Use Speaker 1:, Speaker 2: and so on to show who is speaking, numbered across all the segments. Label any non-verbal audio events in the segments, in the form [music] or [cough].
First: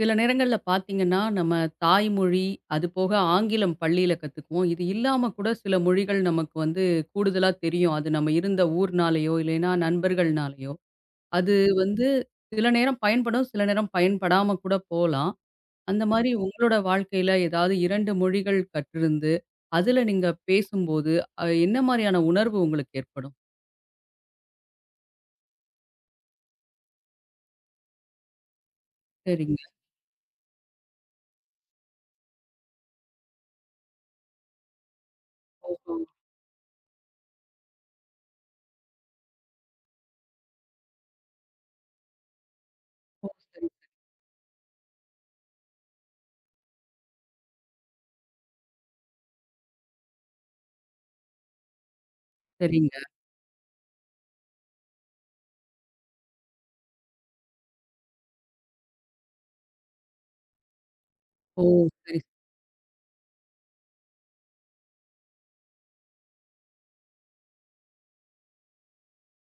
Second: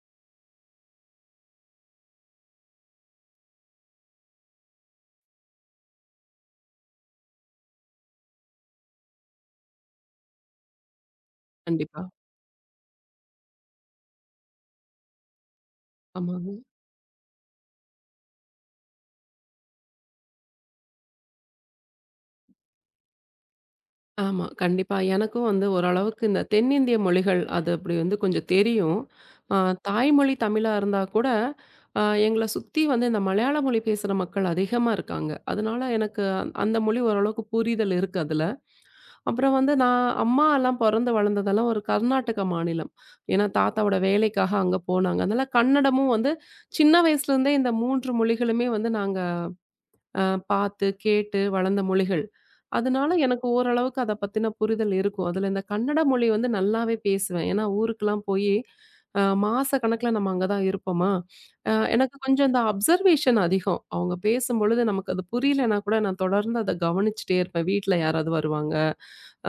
Speaker 1: சில நேரங்கள்ல பார்த்தீங்கன்னா, நம்ம தாய்மொழி, அது போக ஆங்கிலம் பள்ளியில கத்துக்குவோம். இது இல்லாம கூட சில மொழிகள் நமக்கு வந்து கூடுதலா தெரியும். அது நம்ம இருந்த ஊர்னாலயோ, இல்லைன்னா நண்பர்கள்னாலயோ. அது
Speaker 2: கண்டிப்பா.
Speaker 1: வந்து சில நேரம் பயன்படும், சில நேரம் பயன்படாம கூட போலாம். அந்த மாரி
Speaker 2: ஆமாங்க.
Speaker 1: உங்களோட வாழ்க்கையில ஏதாவது 2 மொழிகள் கற்றிருந்து, அதுல நீங்க பேசும்போது, என்ன மாரியான உணர்வு உங்களுக்கு ஏற்படும்?
Speaker 2: ஆமா. கண்டிப்பா. எனக்கும் வந்து ஓரளவுக்கு இந்த தென்னிந்திய மொழிகள் அது அப்படி வந்து கொஞ்சம் தெரியும். அ
Speaker 1: சரிங்க.
Speaker 2: தாய்மொழி தமிழா இருந்தா கூட, அ எங்கள சுத்தி வந்து இந்த மலையாள மொழி பேசுற மக்கள் அதிகமா இருக்காங்க. அதனால
Speaker 1: ஓஹோ!
Speaker 2: எனக்கு அந்த அந்த மொழி ஓரளவுக்கு புரிதல் இருக்கு அதுல. அப்புறம் வந்து நான் அம்மாலாம் பொறந்து வளர்ந்ததெல்லாம் ஒரு கர்நாடக மாநிலம்.
Speaker 1: ஓ! ஓ,
Speaker 2: ஏன்னா
Speaker 1: சரி,
Speaker 2: தாத்தாவோட வேலைக்காக அங்க போனாங்க. அதனால கன்னடமும் வந்து சின்ன வயசுலேருந்தே இந்த 3 மொழிகளுமே வந்து நாங்க அ பார்த்து, கேட்டு வளர்ந்த மொழிகள்.
Speaker 1: சரிங்க.
Speaker 2: அதனால எனக்கு ஓரளவுக்கு அத பத்தின புரிதல் இருக்கும். அதுல இந்த கன்னட மொழி வந்து நல்லாவே பேசுவேன். ஏன்னா ஊருக்குலாம் போயி மாச கணக்குல நம்ம அங்க தான் இருப்போமா,
Speaker 1: ஓ!
Speaker 2: எனக்கு
Speaker 1: சரி.
Speaker 2: கொஞ்சம் இந்த அப்சர்வேஷன் அதிகம். அவங்க பேசும்பொழுது நமக்கு அது புரியலன்னா கூட நான் தொடர்ந்து அத கவனிச்சுட்டே இருப்பேன். வீட்ல யாராவது வருவாங்க,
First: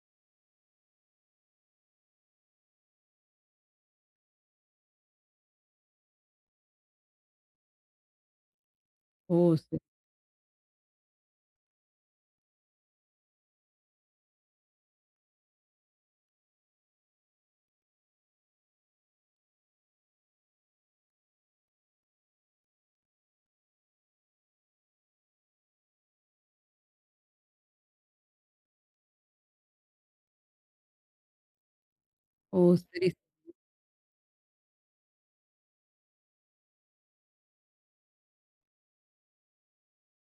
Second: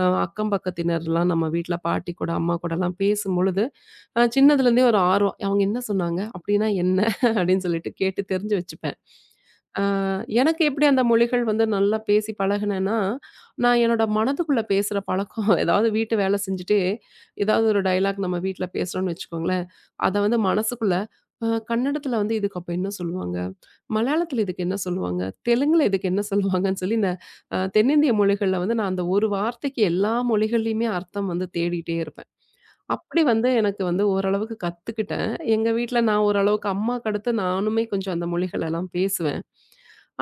Speaker 2: அக்கம் பக்கத்தினர்லாம் நம்ம வீட்ல பாட்டி கூட, அம்மா கூடலாம் பேசும்பொழுது சின்னதுலேருந்தே ஒரு ஆர்வம். அவங்க என்ன சொன்னாங்க? அப்படின்னா என்ன? அப்படின்னு சொல்லிட்டு கேட்டு தெரிஞ்சு வச்சுப்பேன்.
Speaker 1: ஓ! சரி.
Speaker 2: ஆ எனக்கு எப்படி அந்த மொழிகள் வந்து நல்லா பேசி பழகுனேன்னா, நான் என்னோட மனதுக்குள்ள பேசுற பழக்கம் [laughs] ஏதாவது வீட்டு வேலை செஞ்சுட்டே, ஏதாவது ஒரு டயலாக் நம்ம வீட்ல பேசுறோம்னு வச்சுக்கோங்களேன், அத வந்து மனசுக்குள்ள கன்னடத்துல வந்து இதுக்கு அப்ப என்ன சொல்லுவாங்க? மலையாளத்துல இதுக்கு என்ன சொல்லுவாங்க? தெலுங்குல இதுக்கு என்ன சொல்லுவாங்கன்னு சொல்லி இந்த தென்னிந்திய மொழிகள்ல வந்து நான் அந்த ஒரு வார்த்தைக்கு எல்லா மொழிகள்லயுமே அர்த்தம் வந்து தேடிட்டே இருப்பேன்.
Speaker 1: ஓ! சரி,
Speaker 2: அப்படி வந்து எனக்கு வந்து ஓரளவுக்கு கத்துக்கிட்டேன். எங்க வீட்ல நான் ஓரளவுக்கு அம்மாக்கு அடுத்து நானுமே கொஞ்சம் அந்த மொழிகள் எல்லாம் பேசுவேன்.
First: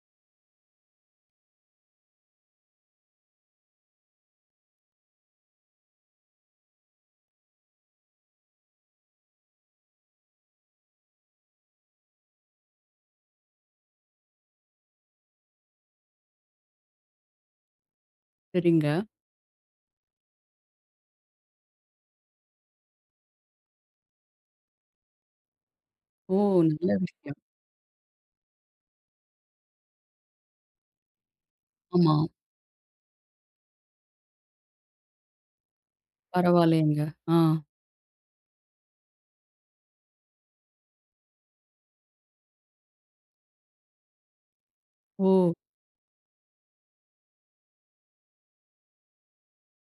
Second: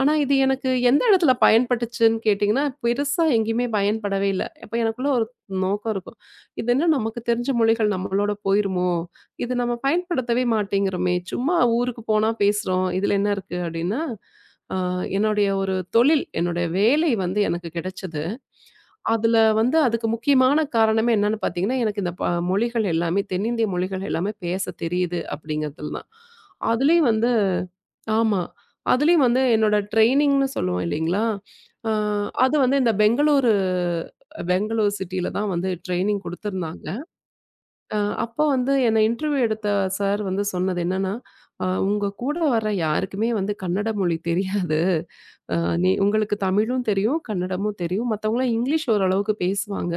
Speaker 2: ஆனா, இது எனக்கு எந்த இடத்துல பயன்பட்டுச்சுன்னு கேட்டீங்கன்னா, பெருசா எங்கேயுமே பயன்படவே இல்ல. அப்ப எனக்குள்ள ஒரு நோக்கம் இருக்கும். இது என்ன நமக்கு தெரிஞ்ச மொழிகள் நம்மளோட போயிருமோ? இது நம்ம பயன்படுத்தவே மாட்டேங்கிறோமே! சும்மா ஊருக்கு போனா பேசுறோம். இதுல என்ன இருக்கு? அப்படின்னா, அ என்னுடைய ஒரு தொழில், என்னுடைய வேலை வந்து எனக்கு கிடைச்சது.
Speaker 1: சரிங்க.
Speaker 2: அதுல வந்து அதுக்கு முக்கியமான காரணமே என்னன்னு பார்த்தீங்கன்னா, எனக்கு இந்த மொழிகள் எல்லாமே தென்னிந்திய மொழிகள் எல்லாமே பேச தெரியுது அப்படிங்கிறதுல தான்.
Speaker 1: ஓ! நல்ல
Speaker 2: அதுலயும் வந்து
Speaker 1: விஷயம்.
Speaker 2: ஆமா. அதுலயும் வந்து என்னோட ட்ரெய்னிங்ன்னு சொல்லுவோம் இல்லைங்களா? அ
Speaker 1: ஆமா.
Speaker 2: அது வந்து இந்த பெங்களூர் சிட்டில தான் வந்து ட்ரெய்னிங் குடுத்துருந்தாங்க.
Speaker 1: பரவாயில்லையேங்க. ஆ.
Speaker 2: அ அப்போ வந்து என்ன இன்டர்வியூ எடுத்த சார் வந்து சொன்னது என்னன்னா, உங்க கூட வர யாருக்குமே வந்து கன்னட மொழி தெரியாது.
Speaker 1: ஓ!
Speaker 2: அ நீ உங்களுக்கு தமிழும் தெரியும், கன்னடமும் தெரியும். மத்தவங்கலாம் இங்கிலீஷ் ஓரளவுக்கு பேசுவாங்க.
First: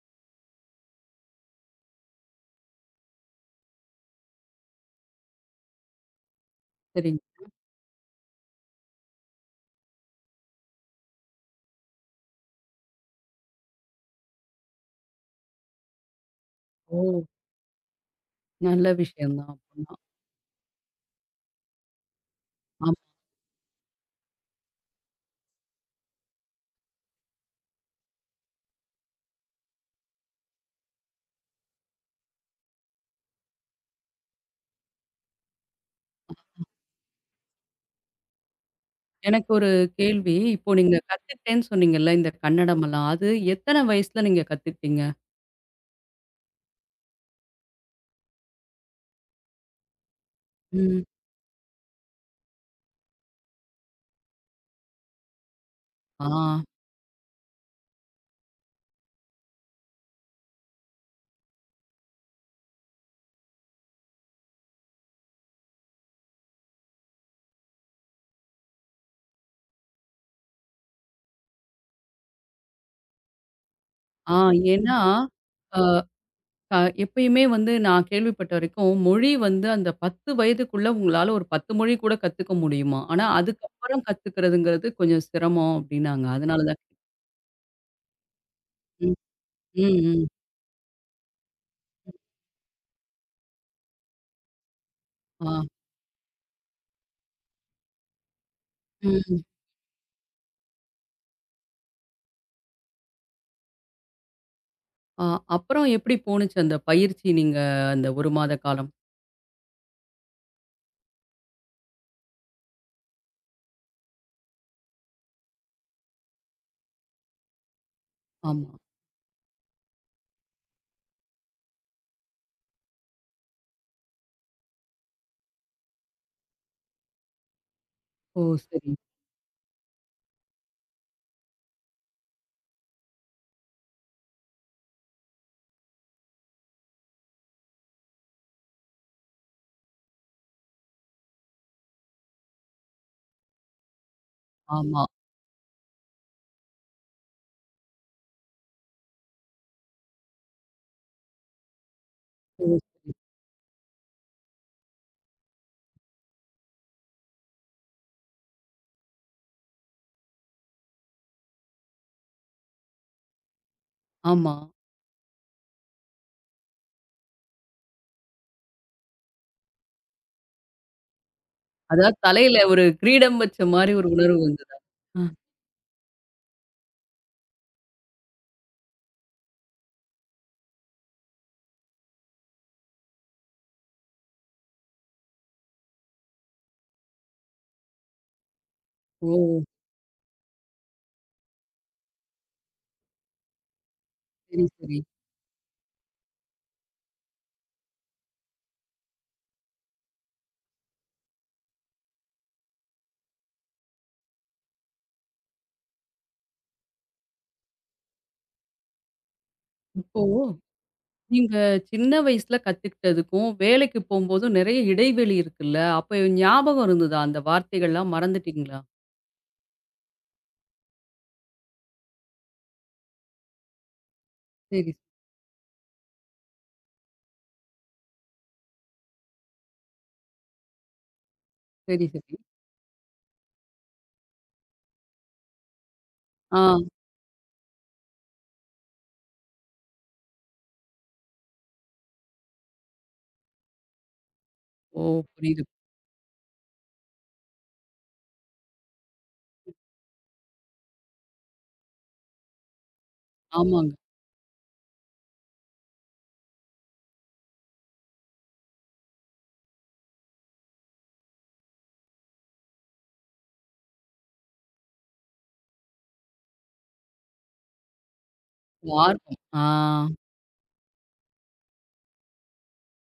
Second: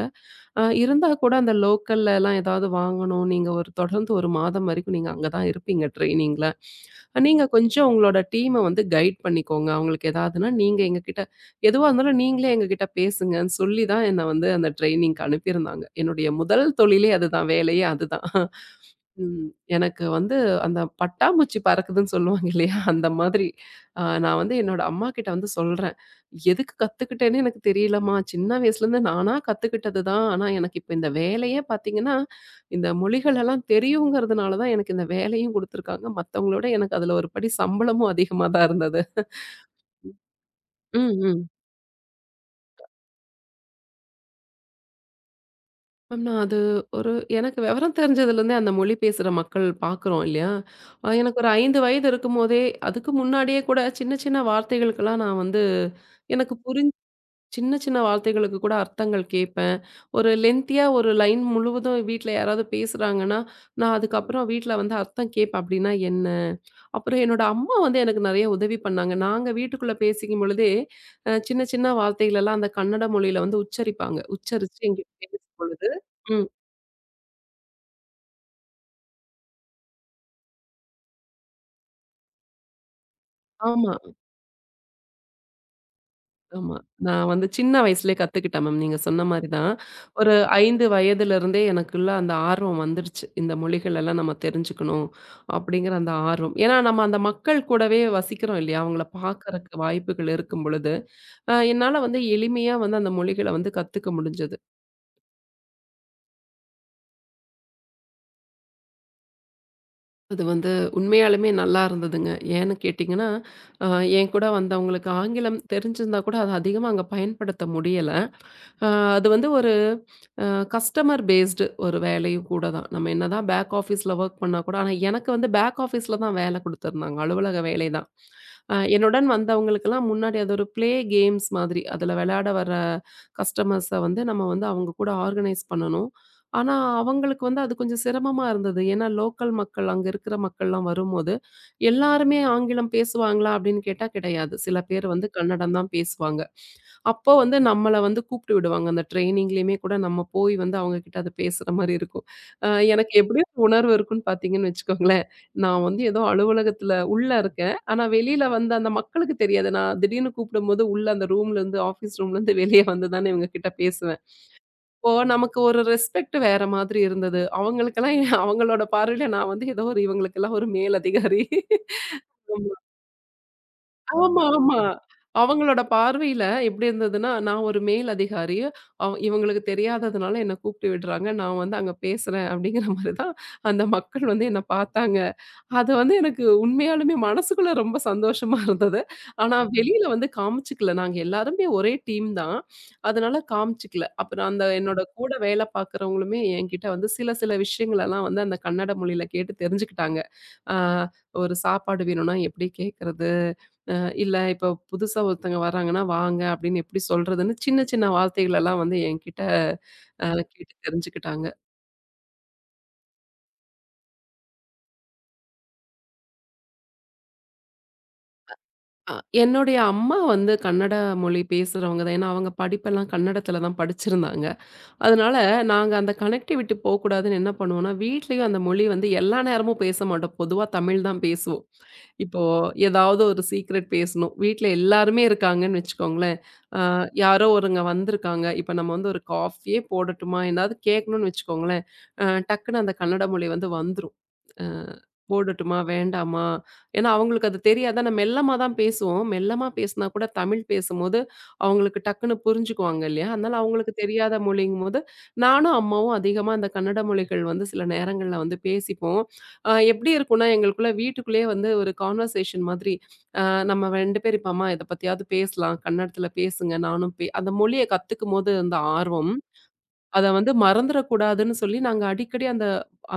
Speaker 2: இருந்தா கூட அந்த லோக்கல்லலாம் ஏதாவது வாங்கணும். நீங்க ஒரு தொடர்ந்து 1 மாதம் வரைக்கும் நீங்க அங்க தான் இருப்பீங்க ட்ரெய்னிங்ல.
Speaker 1: சரிங்க.
Speaker 2: நீங்க கொஞ்சம் உங்களோட டீம வந்து கைட் பண்ணிக்கோங்க. அவங்களுக்கு ஏதாவதுன்னா, நீங்க எங்ககிட்ட எதுவா இருந்தாலும் நீங்களே எங்ககிட்ட பேசுங்கன்னு சொல்லி தான் என்ன வந்து அந்த ட்ரெய்னிங்க்கு அனுப்பியிருந்தாங்க. என்னுடைய முதல்
Speaker 1: ஓ!
Speaker 2: தொழிலே அதுதான். வேலையே அதுதான்.
Speaker 1: நல்ல விஷயம்
Speaker 2: ம்.
Speaker 1: தான் அப்பன்னா.
Speaker 2: எனக்கு வந்து அந்த பட்டாம்பூச்சி பறக்குதுன்னு சொல்லுவாங்க இல்லையா?
Speaker 1: ஆமா.
Speaker 2: அந்த மாதிரி நான் வந்து என்னோட அம்மாகிட்ட வந்து சொல்றேன். எதுக்கு கத்துக்கிட்டேன்னு எனக்கு தெரியலம்மா. சின்ன வயசுலேருந்து நானா கத்துக்கிட்டது தான். ஆனா, எனக்கு இப்ப இந்த வேலையே பார்த்தீங்கன்னா, இந்த மொழிகள் எல்லாம் தெரியுங்கிறதுனால தான் எனக்கு இந்த வேலையும் குடுத்துருக்காங்க. மத்தவங்களோட எனக்கு அதுல ஒரு படி சம்பளமும் அதிகமா தான் இருந்தது.
Speaker 1: எனக்கு ஒரு கேள்வி. இப்போ நீங்க
Speaker 2: ம், ம்.
Speaker 1: கத்துக்கிட்டேன்னு சொன்னீங்கல்ல, இந்த கன்னடமெல்லாம். அது எத்தன வயசுல நீங்க கத்துக்கிட்டீங்க?
Speaker 2: மேம் நான் அது ஒரு எனக்கு விவரம் தெரிஞ்சதுலேருந்தே அந்த மொழி பேசுற மக்கள் பார்க்குறோம் இல்லையா?
Speaker 1: ம்.
Speaker 2: எனக்கு ஒரு 5 வயது இருக்கும்போதே, அதுக்கு முன்னாடியே கூட சின்ன சின்ன வார்த்தைகளுக்கெல்லாம் நான் வந்து
Speaker 1: ஆ.
Speaker 2: எனக்கு புரிஞ்ச சின்ன, சின்ன வார்த்தைகளுக்கு கூட அர்த்தங்கள் கேட்பேன். ஒரு லென்த்தியா ஒரு லைன் முழுவதும் வீட்ல யாராவது பேசுறாங்கன்னா, நான் அதுக்கப்புறம் வீட்ல வந்து அர்த்தம் கேட்பேன். அப்படின்னா என்ன? அப்புறம் என்னோட அம்மா வந்து எனக்கு நெறைய உதவி பண்ணாங்க. நாங்க வீட்டுக்குள்ள பேசிக்கும் பொழுதே, சின்ன, சின்ன வார்த்தைகளெல்லாம் அந்த கன்னட மொழியில வந்து உச்சரிப்பாங்க.
Speaker 1: ஆ
Speaker 2: உச்சரிச்சு
Speaker 1: ஏன்னா,
Speaker 2: என்கிட்ட
Speaker 1: அ
Speaker 2: பேசும்பொழுது ம்.
Speaker 1: க எப்பயுமே வந்து நான் கேள்விப்பட்ட வரைக்கும், மொழி வந்து அந்த 10 வயதுக்குள்ள உங்களால ஒரு 10 மொழி கூட கத்துக்க முடியுமாம். ஆனா,
Speaker 2: ஆமா.
Speaker 1: அதுக்கப்புறம் கத்துக்கிறதுங்கிறது கொஞ்சம் சிரமம் அப்டின்னாங்க. அதனால
Speaker 2: ஆமா.
Speaker 1: தான்.
Speaker 2: நான் வந்து சின்ன வயசுலயே கத்துக்கிட்டேன் மேம். நீங்க
Speaker 1: ம்.
Speaker 2: சொன்ன மாரி தான்.
Speaker 1: ம், ம்.
Speaker 2: ஒரு 5 வயதிலிருந்தே எனக்குள்ள அந்த ஆர்வம் வந்துருச்சு. இந்த மொழிகள் எல்லாம் நம்ம தெரிஞ்சுக்கணும்,
Speaker 1: ஆ.
Speaker 2: அப்படிங்கிற அந்த ஆர்வம். ஏன்னா நம்ம அந்த மக்கள் கூடவே வசிக்கிறோம் இல்லையா? அவங்கள
Speaker 1: ம்.
Speaker 2: பார்க்கறக்கு வாய்ப்புகள் இருக்கும் பொழுது, என்னால வந்து எளிமையா வந்து அந்த மொழிகள வந்து கத்துக்க முடிஞ்சது.
Speaker 1: ஆ, அப்புறம் எப்படி போணுச்சு அந்த பயிற்சி நீங்க அந்த 1 மாத காலம்?
Speaker 2: அது வந்து உண்மையாலுமே நல்லா இருந்ததுங்க. ஏன்னு கேட்டீங்கன்னா, அ என் கூட வந்தவங்களுக்கு ஆங்கிலம் தெரிஞ்சிருந்தா கூட, அத அதிகமா அங்க பயன்படுத்த முடியல.
Speaker 1: ஆமா.
Speaker 2: அ அது வந்து ஒரு அ கஸ்டமர் பேஸ்டு ஒரு வேலையும் கூட தான். நம்ம என்னதான் பேக் ஆஃபீஸ்ல வொர்க் பண்ணா கூட ஆனா எனக்கு வந்து பேக் ஆஃபீஸ்ல தான் வேலை குடுத்துருந்தாங்க. அலுவலக வேலை தான்.
Speaker 1: ஓ! சரி.
Speaker 2: என்னுடன் வந்தவங்களுக்கெல்லாம் முன்னாடி அது ஒரு கேம்ஸ் மாதிரி. அதுல விளையாட வர கஸ்டமர்ஸ வந்து நம்ம வந்து அவங்க கூட ஆர்கனைஸ் பண்ணணும். ஆனா அவங்களுக்கு வந்து அது கொஞ்சம் சிரமமா இருந்தது. ஏன்னா லோக்கல் மக்கள், அங்க இருக்கிற மக்கள்லாம் வரும்போது, எல்லாருமே ஆங்கிலம் பேசுவாங்களா அப்படின்னு கேட்டா கிடையாது. சில
Speaker 1: ஆமா.
Speaker 2: பேர் வந்து கன்னடம் தான் பேசுவாங்க. அப்போ வந்து நம்மள வந்து கூப்பிட்டு விடுவாங்க. அந்த ட்ரெய்னிங்லயுமே கூட நம்ம போய் வந்து அவங்க கிட்ட அத பேசுற மாரி இருக்கும். அ
Speaker 1: ஓ!
Speaker 2: எனக்கு எப்படி ஒரு உணர்வு இருக்குன்னு பார்த்தீங்கன்னு வச்சுக்கோங்களேன், நான் வந்து ஏதோ அலுவலகத்துல உள்ள இருக்கேன். ஆனா வெளியில வந்து அந்த மக்களுக்கு தெரியாது. நான் திடீர்னு கூப்பிடும்போது உள்ள அந்த ரூம்லருந்து ஆஃபீஸ் ரூம்லருந்து வெளிய வந்து தானே இவங்க கிட்ட பேசுவேன்.
Speaker 1: ஆமா.
Speaker 2: இப்போ நமக்கு ஒரு ரெஸ்பெக்ட் வேற மாதிரி இருந்தது. அவங்களுக்கெல்லாம் அவங்களோட பார்வையில நான் வந்து ஏதோ ஒரு இவங்களுக்கெல்லாம் ஒரு மேலதிகாரி.
Speaker 1: அதாவது தலையில ஒரு கிரீடம் வச்ச மாரி ஒரு உணர்வு
Speaker 2: ஆமா,
Speaker 1: வந்தது.
Speaker 2: ஆமா.
Speaker 1: அ.
Speaker 2: அவங்களோட பார்வையில எப்படி இருந்ததுன்னா, நான் ஒரு மேல் அதிகாரி. இவங்களுக்கு தெரியாததுனால என்ன கூப்பிட்டு விடுறாங்க. நான் வந்து அங்க பேசுறேன் அப்படிங்கிற மாரி தான் அந்த மக்கள் வந்து என்ன பார்த்தாங்க. அது வந்து எனக்கு உண்மையாலுமே மனசுக்குள்ள ரொம்ப சந்தோஷமா இருந்தது.
Speaker 1: ஓ!
Speaker 2: ஆனா வெளியில வந்து காமிச்சுக்கல. நாங்க எல்லாருமே ஒரே டீம் தான். அதனால காமிச்சுக்கல. அப்புறம்
Speaker 1: சரி,
Speaker 2: அந்த
Speaker 1: சரி.
Speaker 2: என்னோட கூட வேலை பார்க்குறவங்களுமே என்கிட்ட வந்து சில சில விஷயங்களெல்லாம் வந்து அந்த கன்னட மொழியில கேட்டு தெரிஞ்சுக்கிட்டாங்க. ஆ ஒரு சாப்பாடு வேணும்னா எப்படி கேட்கறது? அ இல்ல இப்போ புதுசா ஒருத்தங்க வராங்கன்னா, "வாங்க" அப்படின்னு எப்படி சொல்றதுன்னு சின்ன சின்ன வார்த்தைகளெல்லாம் வந்து என்கிட்ட
Speaker 1: இப்போ
Speaker 2: அ கேட்டு தெரிஞ்சுக்கிட்டாங்க.
Speaker 1: நீங்க சின்ன வயசுல கத்துக்கிட்டதுக்கும், வேலைக்கு போம்போதும் நெறைய இடைவெளி இருக்குல்ல? அப்ப ஞாபகம் இருந்ததா? அந்த வார்த்தைகள்லாம் மறந்துட்டீங்களா?
Speaker 2: அ என்னுடைய அம்மா வந்து கன்னட மொழி பேசுறவங்க தான். ஏன்னா அவங்க படிப்பெல்லாம் கன்னடத்துல தான் படிச்சிருந்தாங்க.
Speaker 1: சரி,
Speaker 2: அதனால நாங்க அந்த கனெக்டிவிட்டி போக்கூடாதுன்னு என்ன பண்ணுவோம்னா, வீட்லயும் அந்த மொழி வந்து எல்லா நேரமும் பேச மாட்டோம். பொதுவா தமிழ் தான் பேசுவோம்.
Speaker 1: சரி, சரி.
Speaker 2: இப்போ ஏதாவது ஒரு சீக்ரெட் பேசணும். வீட்ல எல்லாருமே இருக்காங்கன்னு வச்சுக்கோங்களேன்.
Speaker 1: ஆ.
Speaker 2: அ யாரோ ஒருங்க வந்திருக்காங்க. இப்ப நம்ம வந்து ஒரு காஃபியே போடட்டுமா? எதாவது கேட்கணும்னு வச்சுக்கோங்களேன். டக்குன்னு அந்த கன்னட மொழி வந்து வந்துரும். அ
Speaker 1: ஓ! புரியுது.
Speaker 2: போடட்டுமா? வேண்டாமா? ஏன்னா அவங்களுக்கு அது தெரியாதா? நம்ம மெல்லமா தான் பேசுவோம். மெல்லமா பேசினா கூட தமிழ் பேசும்போது அவங்களுக்கு டக்குன்னு புரிஞ்சுக்குவாங்க இல்லையா? அதனால அவங்களுக்கு
Speaker 1: ஆமாங்க.
Speaker 2: தெரியாத மொழிங்கும்போது, நானும் அம்மாவும் அதிகமா அந்த கன்னட மொழிகள் வந்து சில நேரங்கள்ல வந்து பேசிப்போம். எப்படி இருக்கும்னா, எங்களுக்குள்ள வீட்டுக்குள்ளேயே வந்து ஒரு கான்வர்சேஷன் மாதிரி, அ நம்ம 2 பேர் இப்ப அம்மா இத பத்தியாவது பேசலாம். கன்னடத்துல பேசுங்க. நானும் அந்த மொழிய கத்துக்கும்போது அந்த ஆர்வம்,
Speaker 1: ஆர்வம். ஆ.
Speaker 2: அத வந்து மறந்துறக்கூடாதுன்னு சொல்லி நாங்க அடிக்கடி அந்த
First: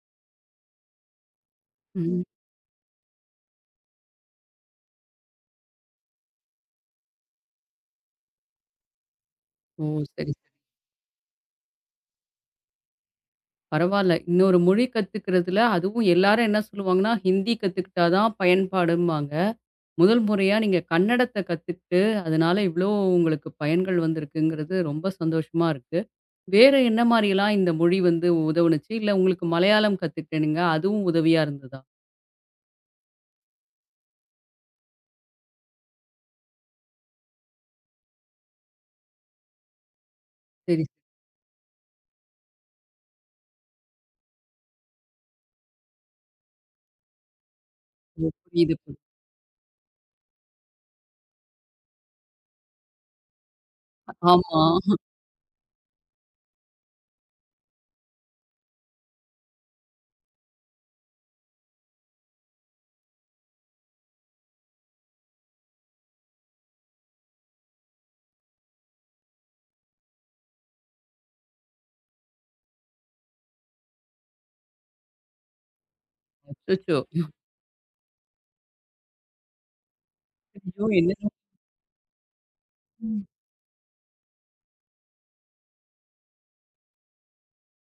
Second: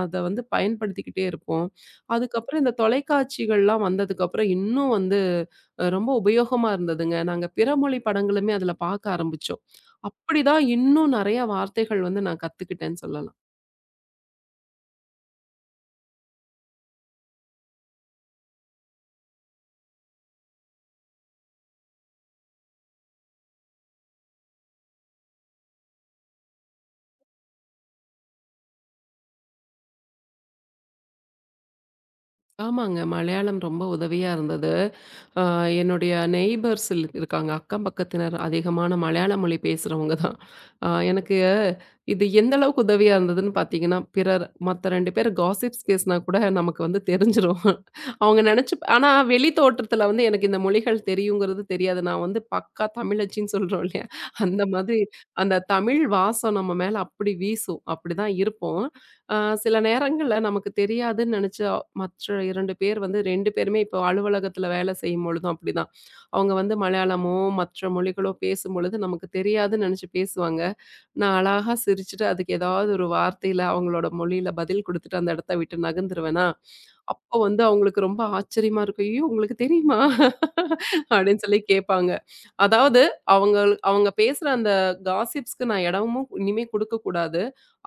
Speaker 2: அத வந்து பயன்படுத்திக்கிட்டே இருப்போம்.
Speaker 1: ம்.
Speaker 2: அதுக்கப்புறம் இந்த தொலைக்காட்சிகள்லாம் வந்ததுக்கப்புறம் இன்னும் வந்து ரொம்ப உபயோகமா இருந்ததுங்க. நாங்க பிற மொழி படங்களுமே அதுல பார்க்க ஆரம்பிச்சோம்.
Speaker 1: ஓ! சரி.
Speaker 2: அப்படிதான் இன்னும் நெறைய வார்த்தைகள் வந்து நான் கத்துக்கிட்டேன்னு சொல்லலாம்.
Speaker 1: பரவால்ல. இன்னொரு மொழி கத்துக்கிறதுல அதுவும் எல்லாரும் என்ன சொல்லுவாங்கன்னா, ஹிந்தி கத்துக்கிட்டா தான் பயன்பாடும்பாங்க. முதல் முறையா நீங்க கன்னடத்த கத்துக்கிட்டு, அதனால இவ்ளோ உங்களுக்கு பயன்கள் வந்திருக்குங்கிறது ரொம்ப சந்தோஷமா இருக்கு. வேற என்ன மாரிலாம் இந்த மொழி வந்து உதவுனுச்சு? இல்ல உங்களுக்கு மலையாளம் கத்துக்கிட்டேனுங்க, அதுவும் உதவியா இருந்ததா?
Speaker 2: ஆமாங்க. மலையாளம் ரொம்ப உதவியா இருந்தது. ஆ, என்னுடைய நெய்பர்ஸ் இருக்காங்க. அக்கம் பக்கத்தினர் அதிகமான மலையாள மொழி பேசுறவங்க தான்.
Speaker 1: சரி, சரி.
Speaker 2: எனக்கு இது எந்த அளவுக்கு உதவியா இருந்ததுன்னு பார்த்தீங்கன்னா, பிறர் மத்த 2 பேர் காசிப்ஸ் பேசினா கூட நமக்கு வந்து தெரிஞ்சிரும்.
Speaker 1: ஓ,
Speaker 2: அவங்க நெனச்சு
Speaker 1: புரியுது, புரியுது.
Speaker 2: ஆனா வெளி தோற்றத்தில வந்து எனக்கு இந்த மொழிகள் தெரியுங்கிறது தெரியாது. நான் வந்து பக்கா தமிழச்சின்னு சொல்றோம் இல்லையா?
Speaker 1: ஆமா.
Speaker 2: அந்த மாதிரி அந்த தமிழ் வாசம் நம்ம மேல அப்படி வீசும். அப்படிதான் இருப்போம். அ சில நேரங்கள்ல நமக்கு தெரியாதுன்னு நெனச்ச மற்ற 2 பேர் வந்து 2 பேருமே இப்போ அலுவலகத்தில வேலை செய்யும்பொழுதும் அப்படிதான். அவங்க வந்து மலையாளமோ, மற்ற மொழிகளோ பேசும்பொழுது நமக்கு தெரியாதுன்னு நெனச்சு பேசுவாங்க. நான் அழகா சிரிச்சுட்டு, அதுக்கு ஏதாவது ஒரு வார்த்தையில, அவங்களோட மொழியில பதில் குடுத்துட்டு அந்த இடத்த விட்டு நகர்ந்துருவேனா,
Speaker 1: அச்சச்சோ!
Speaker 2: அப்போ வந்து அவங்களுக்கு ரொம்ப ஆச்சரியமா இருக்கும். "ஐயோ! உங்களுக்கு தெரியுமா?"
Speaker 1: ஐயோ! என்னது?
Speaker 2: அப்படின்னு சொல்லி கேட்பாங்க. அதாவது அவங்க பேசுற அந்த காசிப்ஸ்க்கு நான் இடமும் இனிமே குடுக்கக்கூடாது.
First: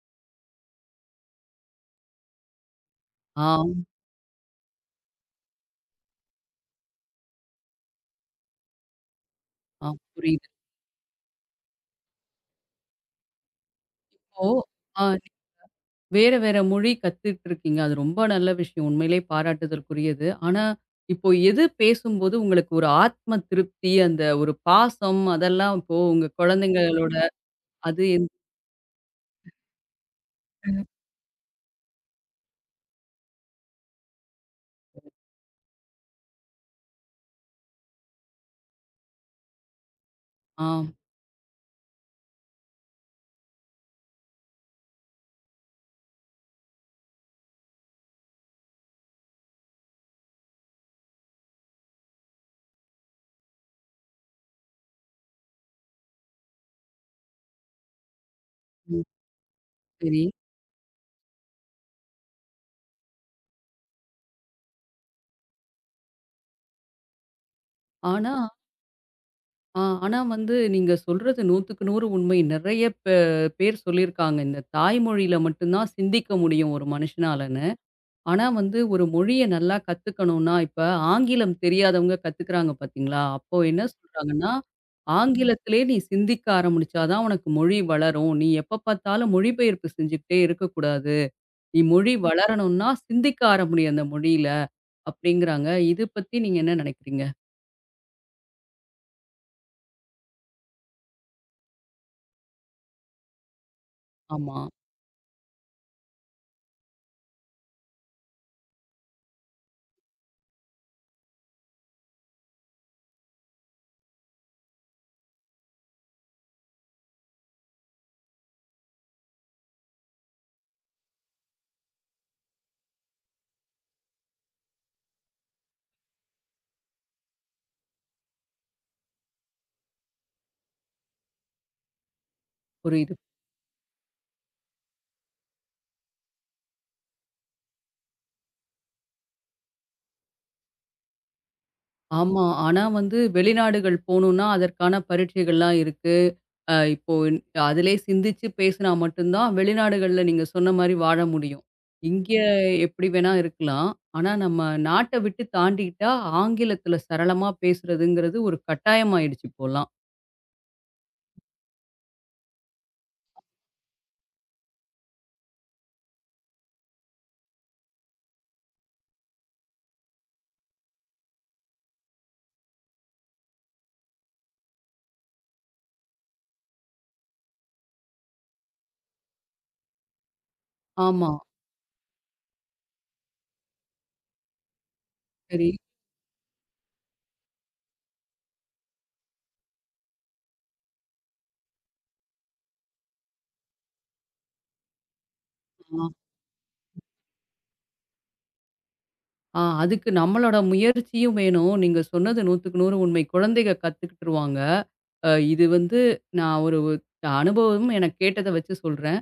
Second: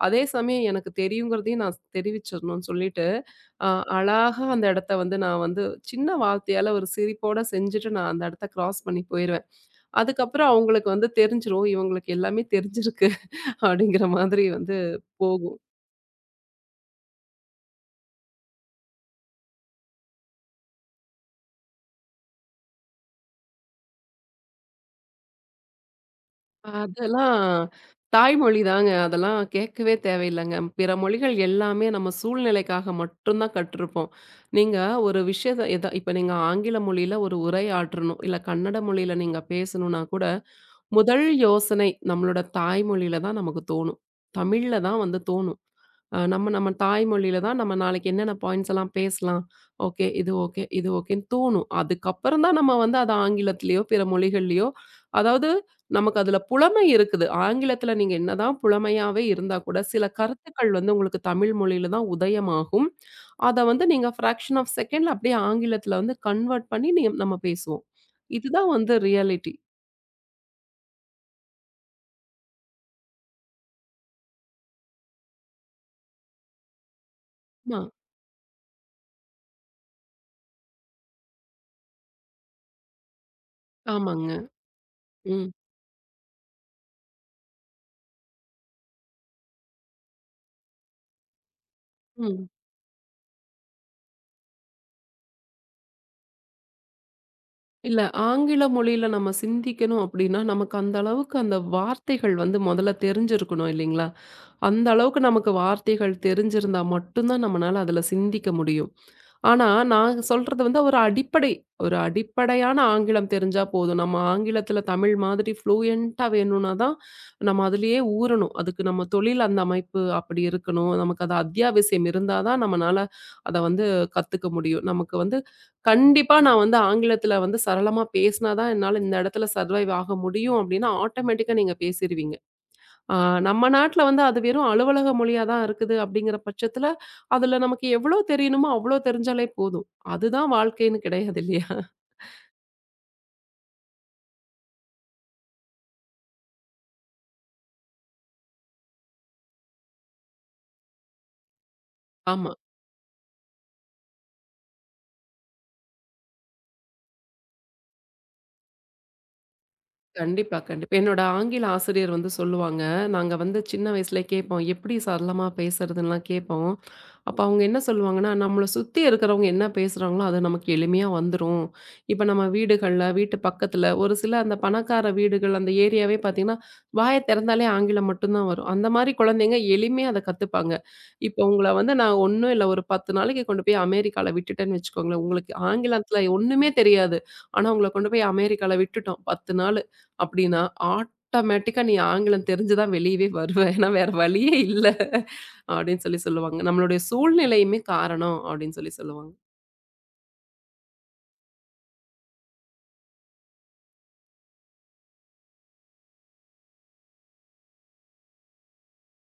Speaker 2: அதே சமயம் எனக்கு தெரியுங்கிறதையும் நான் தெரிவிச்சிரணும்னு சொல்லிட்டு,
Speaker 1: ஆ,
Speaker 2: அ அழகா அந்த இடத்த வந்து நான் வந்து சின்ன வார்த்தையால ஒரு சிரிப்போட செஞ்சுட்டு நான் அந்த இடத்த கிராஸ் பண்ணி போயிருவேன்.
Speaker 1: ஆ. புரியுது.
Speaker 2: அதுக்கப்புறம் அவங்களுக்கு வந்து தெரிஞ்சிரும். இவங்களுக்கு எல்லாமே தெரிஞ்சிருக்கு. அப்படிங்கிற மாதிரி
Speaker 1: இப்போ
Speaker 2: வந்து
Speaker 1: ஆ.
Speaker 2: போகும்.
Speaker 1: வேற, வேற மொழி கத்துட்டு இருக்கீங்க. அது ரொம்ப நல்ல விஷயம். உண்மையிலே பாராட்டுதற்குரியது. ஆனா, இப்போ எது பேசும்போது உங்களுக்கு ஒரு ஆத்ம திருப்தி, அந்த ஒரு பாசம் அதெல்லாம் இப்போ உங்க குழந்தைங்களோட
Speaker 2: அதெல்லாம்
Speaker 1: அது எந்
Speaker 2: தாய்மொழி தாங்க. அதெல்லாம் கேட்கவே தேவையில்லங்க.
Speaker 1: ம்.
Speaker 2: பிற மொழிகள் எல்லாமே நம்ம சூழ்நிலைக்காக மட்டும் தான் கற்றுருப்போம். நீங்க ஒரு விஷயத்த எத இப்ப நீங்க ஆங்கில மொழியில ஒரு உரையாற்றணும், இல்ல கன்னட மொழியில நீங்க பேசணும்னா கூட,
Speaker 1: ஆ,
Speaker 2: முதல் யோசனை நம்மளோட தாய்மொழியில தான் நமக்கு தோணும். தமிழ்ல தான் வந்து தோணும். நம்ம நம்ம தாய்மொழியில தான் நம்ம நாளைக்கு என்னென்ன பாயிண்ட்ஸ் எல்லாம் பேசலாம். ஓகே, இது ஓகே, இது ஓகேன்னு தோணும். அதுக்கப்புறம் தான் நம்ம வந்து அத ஆங்கிலத்திலயோ, பிற மொழிகள்லயோ அதாவது நமக்கு அதுல புலமை இருக்குது. ஆங்கிலத்தில நீங்க என்னதான்
Speaker 1: ம்.
Speaker 2: புலமையாவே இருந்தா கூட, சில
Speaker 1: சரி.
Speaker 2: கருத்துக்கள் வந்து உங்களுக்கு தமிழ் மொழியில தான் உதயமாகும். அத வந்து நீங்க ஃபிராக்ஷன் ஆஃப் செகண்ட்ல அப்படியே ஆங்கிலத்தில வந்து கன்வெர்ட் பண்ணி நீ நம்ம பேசுவோம்.
Speaker 1: ஆனா
Speaker 2: இதுதான் வந்து ரியாலிட்டி.
Speaker 1: ஆனா வந்து நீங்க சொல்றது 100க்கு 100 உண்மை. நெறைய பேர் சொல்லியிருக்காங்க. இந்த தாய்மொழியில மட்டும் தான் சிந்திக்க முடியும் ஒரு மனுஷனால.
Speaker 2: ஆமா.
Speaker 1: ஆனா வந்து ஒரு மொழிய நல்லா கத்துக்கணும்னா, இப்ப ஆங்கிலம் தெரியாதவங்க கத்துக்கிறாங்க பார்த்தீங்களா? அப்போ என்ன
Speaker 2: ஆமாங்க.
Speaker 1: சொல்றாங்கன்னா,
Speaker 2: ம்,
Speaker 1: ஆங்கிலத்திலே நீ சிந்திக்க ஆரம்பிச்சா தான் உனக்கு மொழி வளரும். நீ எப்ப பார்த்தாலும் மொழிபெயர்ப்பு செஞ்சுக்கிட்டே இருக்கக்கூடாது. நீ மொழி
Speaker 2: ம்.
Speaker 1: வளரணும்னா சிந்திக்க ஆரம்பி அந்த மொழியில அப்படிங்கிறாங்க. இது பத்தி நீங்க என்ன நினைக்கிறீங்க?
Speaker 2: இல்ல ஆங்கில மொழியில நம்ம சிந்திக்கணும் அப்படின்னா, நமக்கு அந்த அளவுக்கு அந்த வார்த்தைகள் வந்து முதல்ல தெரிஞ்சிருக்கணும் இல்லைங்களா?
Speaker 1: ஆமா,
Speaker 2: அந்த அளவுக்கு நமக்கு வார்த்தைகள் தெரிஞ்சிருந்தா மட்டும் தான் நம்மனால அதுல சிந்திக்க முடியும். ஆனா, நான் சொல்றது வந்து ஒரு அடிப்படையான ஆங்கிலம் தெரிஞ்சா போதும். நம்ம ஆங்கிலத்துல தமிழ் மாதிரி ஃப்ளூயன்ட்டா வேணும்னா தான் நம்ம அதிலேயே ஊறணும். அதுக்கு நம்ம தொழில் அந்த அமைப்பு அப்படி இருக்கணும். நமக்கு அது அத்தியாவசியம் இருந்தா தான் நம்மனால அத வந்து கத்துக்க முடியும். நமக்கு வந்து கண்டிப்பா நான் வந்து ஆங்கிலத்துல வந்து சரளமா பேசினா தான் என்னால இந்த இடத்துல சர்வைவ் ஆக முடியும் அப்படின்னா, ஆட்டோமேட்டிக்கா நீங்க பேசிருவீங்க.
Speaker 1: புரியுது.
Speaker 2: ஆ நம்ம நாட்டுல வந்து அது வெறும் அலுவலக மொழியா தான் இருக்குது அப்படிங்கிற பட்சத்துல, அதுல நமக்கு எவ்வளோ தெரியணுமோ அவ்வளோ தெரிஞ்சாலே போதும். அதுதான் வாழ்க்கைன்னு கிடையாது இல்லையா?
Speaker 1: ஆமா. ஆனா வந்து வெளிநாடுகள் போணும்னா, அதற்கான பரீட்சைகள்லாம் இருக்கு. இப்போ அதிலே சிந்திச்சு பேசினா மட்டும் தான் வெளிநாடுகள்ல நீங்க சொன்ன மாரி வாழ முடியும். இங்க
Speaker 2: ஆமா.
Speaker 1: எப்படி வேணா இருக்கலாம். ஆனா நம்ம நாட்ட விட்டு தாண்டிக்கிட்டா ஆங்கிலத்தில சரளமா பேசுறதுங்கிறது ஒரு கட்டாயமாயிடுச்சு இப்போலாம்.
Speaker 2: கண்டிப்பா, கண்டிப்பா. என்னோட ஆங்கில ஆசிரியர் வந்து சொல்லுவாங்க. நாங்க வந்து சின்ன வயசுல கேட்போம். எப்படி சரளமா பேசுறதுன்னுலாம் கேட்போம். அப்ப அவங்க என்ன சொல்லுவாங்கன்னா, நம்மள சுத்தி இருக்கிறவங்க என்ன பேசுறாங்களோ, அது நமக்கு எளிமையா வந்துரும். இப்ப நம்ம வீடுகள்ல, வீட்டு பக்கத்துல ஒரு சில அந்த பணக்கார வீடுகள் அந்த ஏரியாவே பார்த்தீங்கன்னா, வாய திறந்தாலே ஆங்கிலம் மட்டும் தான் வரும். அந்த மாரி குழந்தைங்க எளிமையா அத கத்துப்பாங்க.
Speaker 1: ஆமா.
Speaker 2: இப்ப உங்கள வந்து நான் ஒண்ணும் இல்ல ஒரு 10 நாளைக்கு கொண்டு போய் அமெரிக்கால விட்டுட்டேன்னு வச்சுக்கோங்களேன். உங்களுக்கு
Speaker 1: சரி.
Speaker 2: ஆங்கிலத்துல ஒண்ணுமே தெரியாது. ஆனா உங்கள கொண்டு போய் அமெரிக்கால விட்டுட்டோம் 10 நாளு. அப்டின்னா, ஆட்டோமேட்டிக்கா நீ ஆங்கிலம் தெரிஞ்சு தான் வெளியவே வருவ. ஏன்னா வேற வழியே இல்ல. அப்டின்னு சொல்லி சொல்லுவாங்க. நம்மளுடைய சூழ்நிலையுமே காரணம் அப்டின்னு சொல்லி சொல்லுவாங்க.
Speaker 1: அதுக்கு நம்மளோட முயற்சியும் வேணும். நீங்க சொன்னது 100க்கு 100 உண்மை. குழந்தைக கத்துக்கிட்டுருவாங்க. இது வந்து நான் ஒரு அனுபவம் எனக்கு கேட்டத வச்சு சொல்றேன்.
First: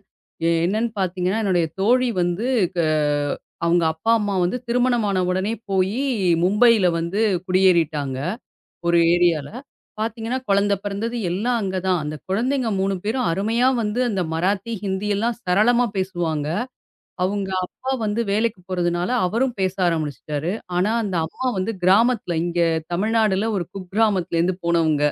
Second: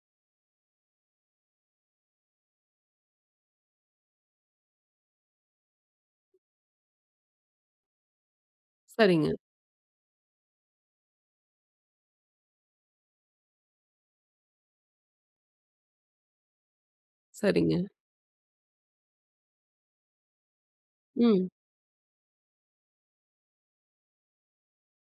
Speaker 1: என்னன்னு பார்த்தீங்கன்னா, என்னுடைய தோழி வந்து க அவங்க அப்பா, அம்மா வந்து திருமணமான உடனே போயி மும்பையில வந்து குடியேறிட்டாங்க. ஒரு
Speaker 2: சரிங்க,
Speaker 1: ஏரியால. பார்த்தீங்கன்னா, குழந்தை பிறந்தது எல்லாம் அங்க தான். அந்த குழந்தைங்க 3 பேரும் அருமையா வந்து அந்த மராத்தி, ஹிந்தி எல்லாம் சரளமா பேசுவாங்க. அவங்க
Speaker 2: சரிங்க.
Speaker 1: அப்பா வந்து வேலைக்கு போறதுனால அவரும் பேச ஆரம்பிச்சுட்டாரு. ஆனா, அந்த அம்மா
Speaker 2: ம்.
Speaker 1: வந்து கிராமத்துல இங்க தமிழ்நாடுல ஒரு குக்கிராமத்துலேருந்து போனவங்க.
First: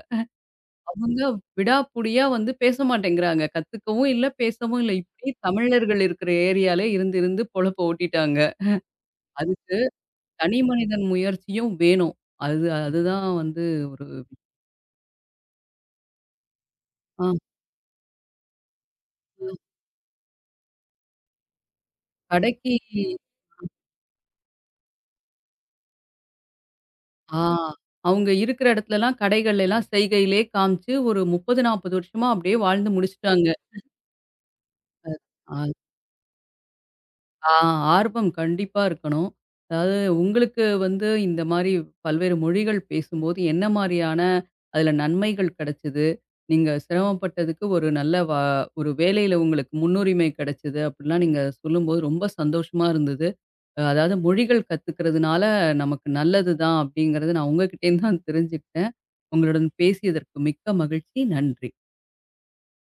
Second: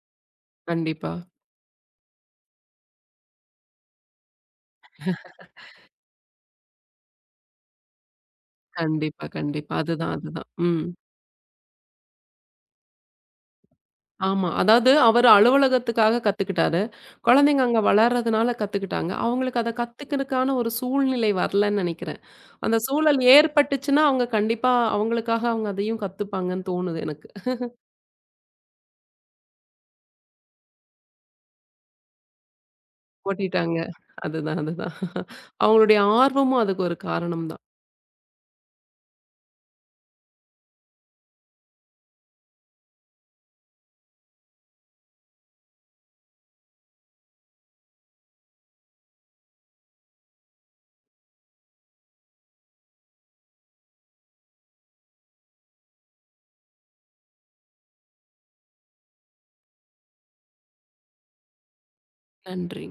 Speaker 2: கண்டிப்பா,
Speaker 1: அவங்க விடாப்புடியா வந்து பேச மாட்டேங்கிறாங்க. கத்துக்கவும் இல்ல, பேசவும் இல்ல. இப்படியே தமிழர்கள் இருக்கிற ஏரியாலே இருந்து இருந்து பொழப்ப ஓட்டிட்டாங்க.
Speaker 2: கண்டிப்பா, கண்டிப்பா.
Speaker 1: அதுக்கு
Speaker 2: அதுதான், அதுதான்.
Speaker 1: தனி
Speaker 2: ம்.
Speaker 1: மனிதன் முயற்சியும் வேணும். அது அதுதான் வந்து ஒரு
Speaker 2: ஆமா. அதாவது அவரு அலுவலகத்துக்காக கத்துக்கிட்டாரு.
Speaker 1: ஆ
Speaker 2: குழந்தைங்க அங்க வளர்றதுனால கத்துக்கிட்டாங்க. அவங்களுக்கு அத கத்துக்கிறதுக்கான ஒரு சூழ்நிலை வரலன்னு நெனைக்கிறேன்.
Speaker 1: கடைக்கு
Speaker 2: அந்த சூழல் ஏற்பட்டுச்சுன்னா, அவங்க கண்டிப்பா அவங்களுக்காக அவங்க அதையும் கத்துப்பாங்கன்னு தோணுது எனக்கு.
Speaker 1: ஆ அவங்க இருக்கிற இடத்துலலாம் கடைகள்லாம் செய்கையிலே காமிச்சு ஒரு 30, 40 வருஷமா அப்படியே வாழ்ந்து முடிச்சுட்டாங்க.
Speaker 2: ஓட்டிட்டாங்க. அதுதான், அதுதான். அவங்களுடைய ஆர்வமும் அதுக்கு ஒரு காரணம்
Speaker 1: ஆ
Speaker 2: தான்.
Speaker 1: ஆர்வம் கண்டிப்பா இருக்கணும். அதாவது உங்களுக்கு வந்து இந்த மாரி பல்வேறு மொழிகள் பேசும்போது என்ன மாரியான அதில நன்மைகள் கிடைச்சது? நீங்க சிரமப்பட்டதுக்கு ஒரு நல்ல வ ஒரு வேலையில உங்களுக்கு முன்னுரிமை கிடைச்சது அப்படிலாம் நீங்க சொல்லும்போது ரொம்ப சந்தோஷமா இருந்தது. அதாவது மொழிகள் கத்துக்கிறதுனால நமக்கு நல்லது தான் அப்படிங்கிறது நான் உங்ககிட்டேருந்து தான் தெரிஞ்சுக்கிட்டேன். உங்களுடன் பேசியதற்கு மிக்க மகிழ்ச்சி. நன்றி.
Speaker 2: நன்றி.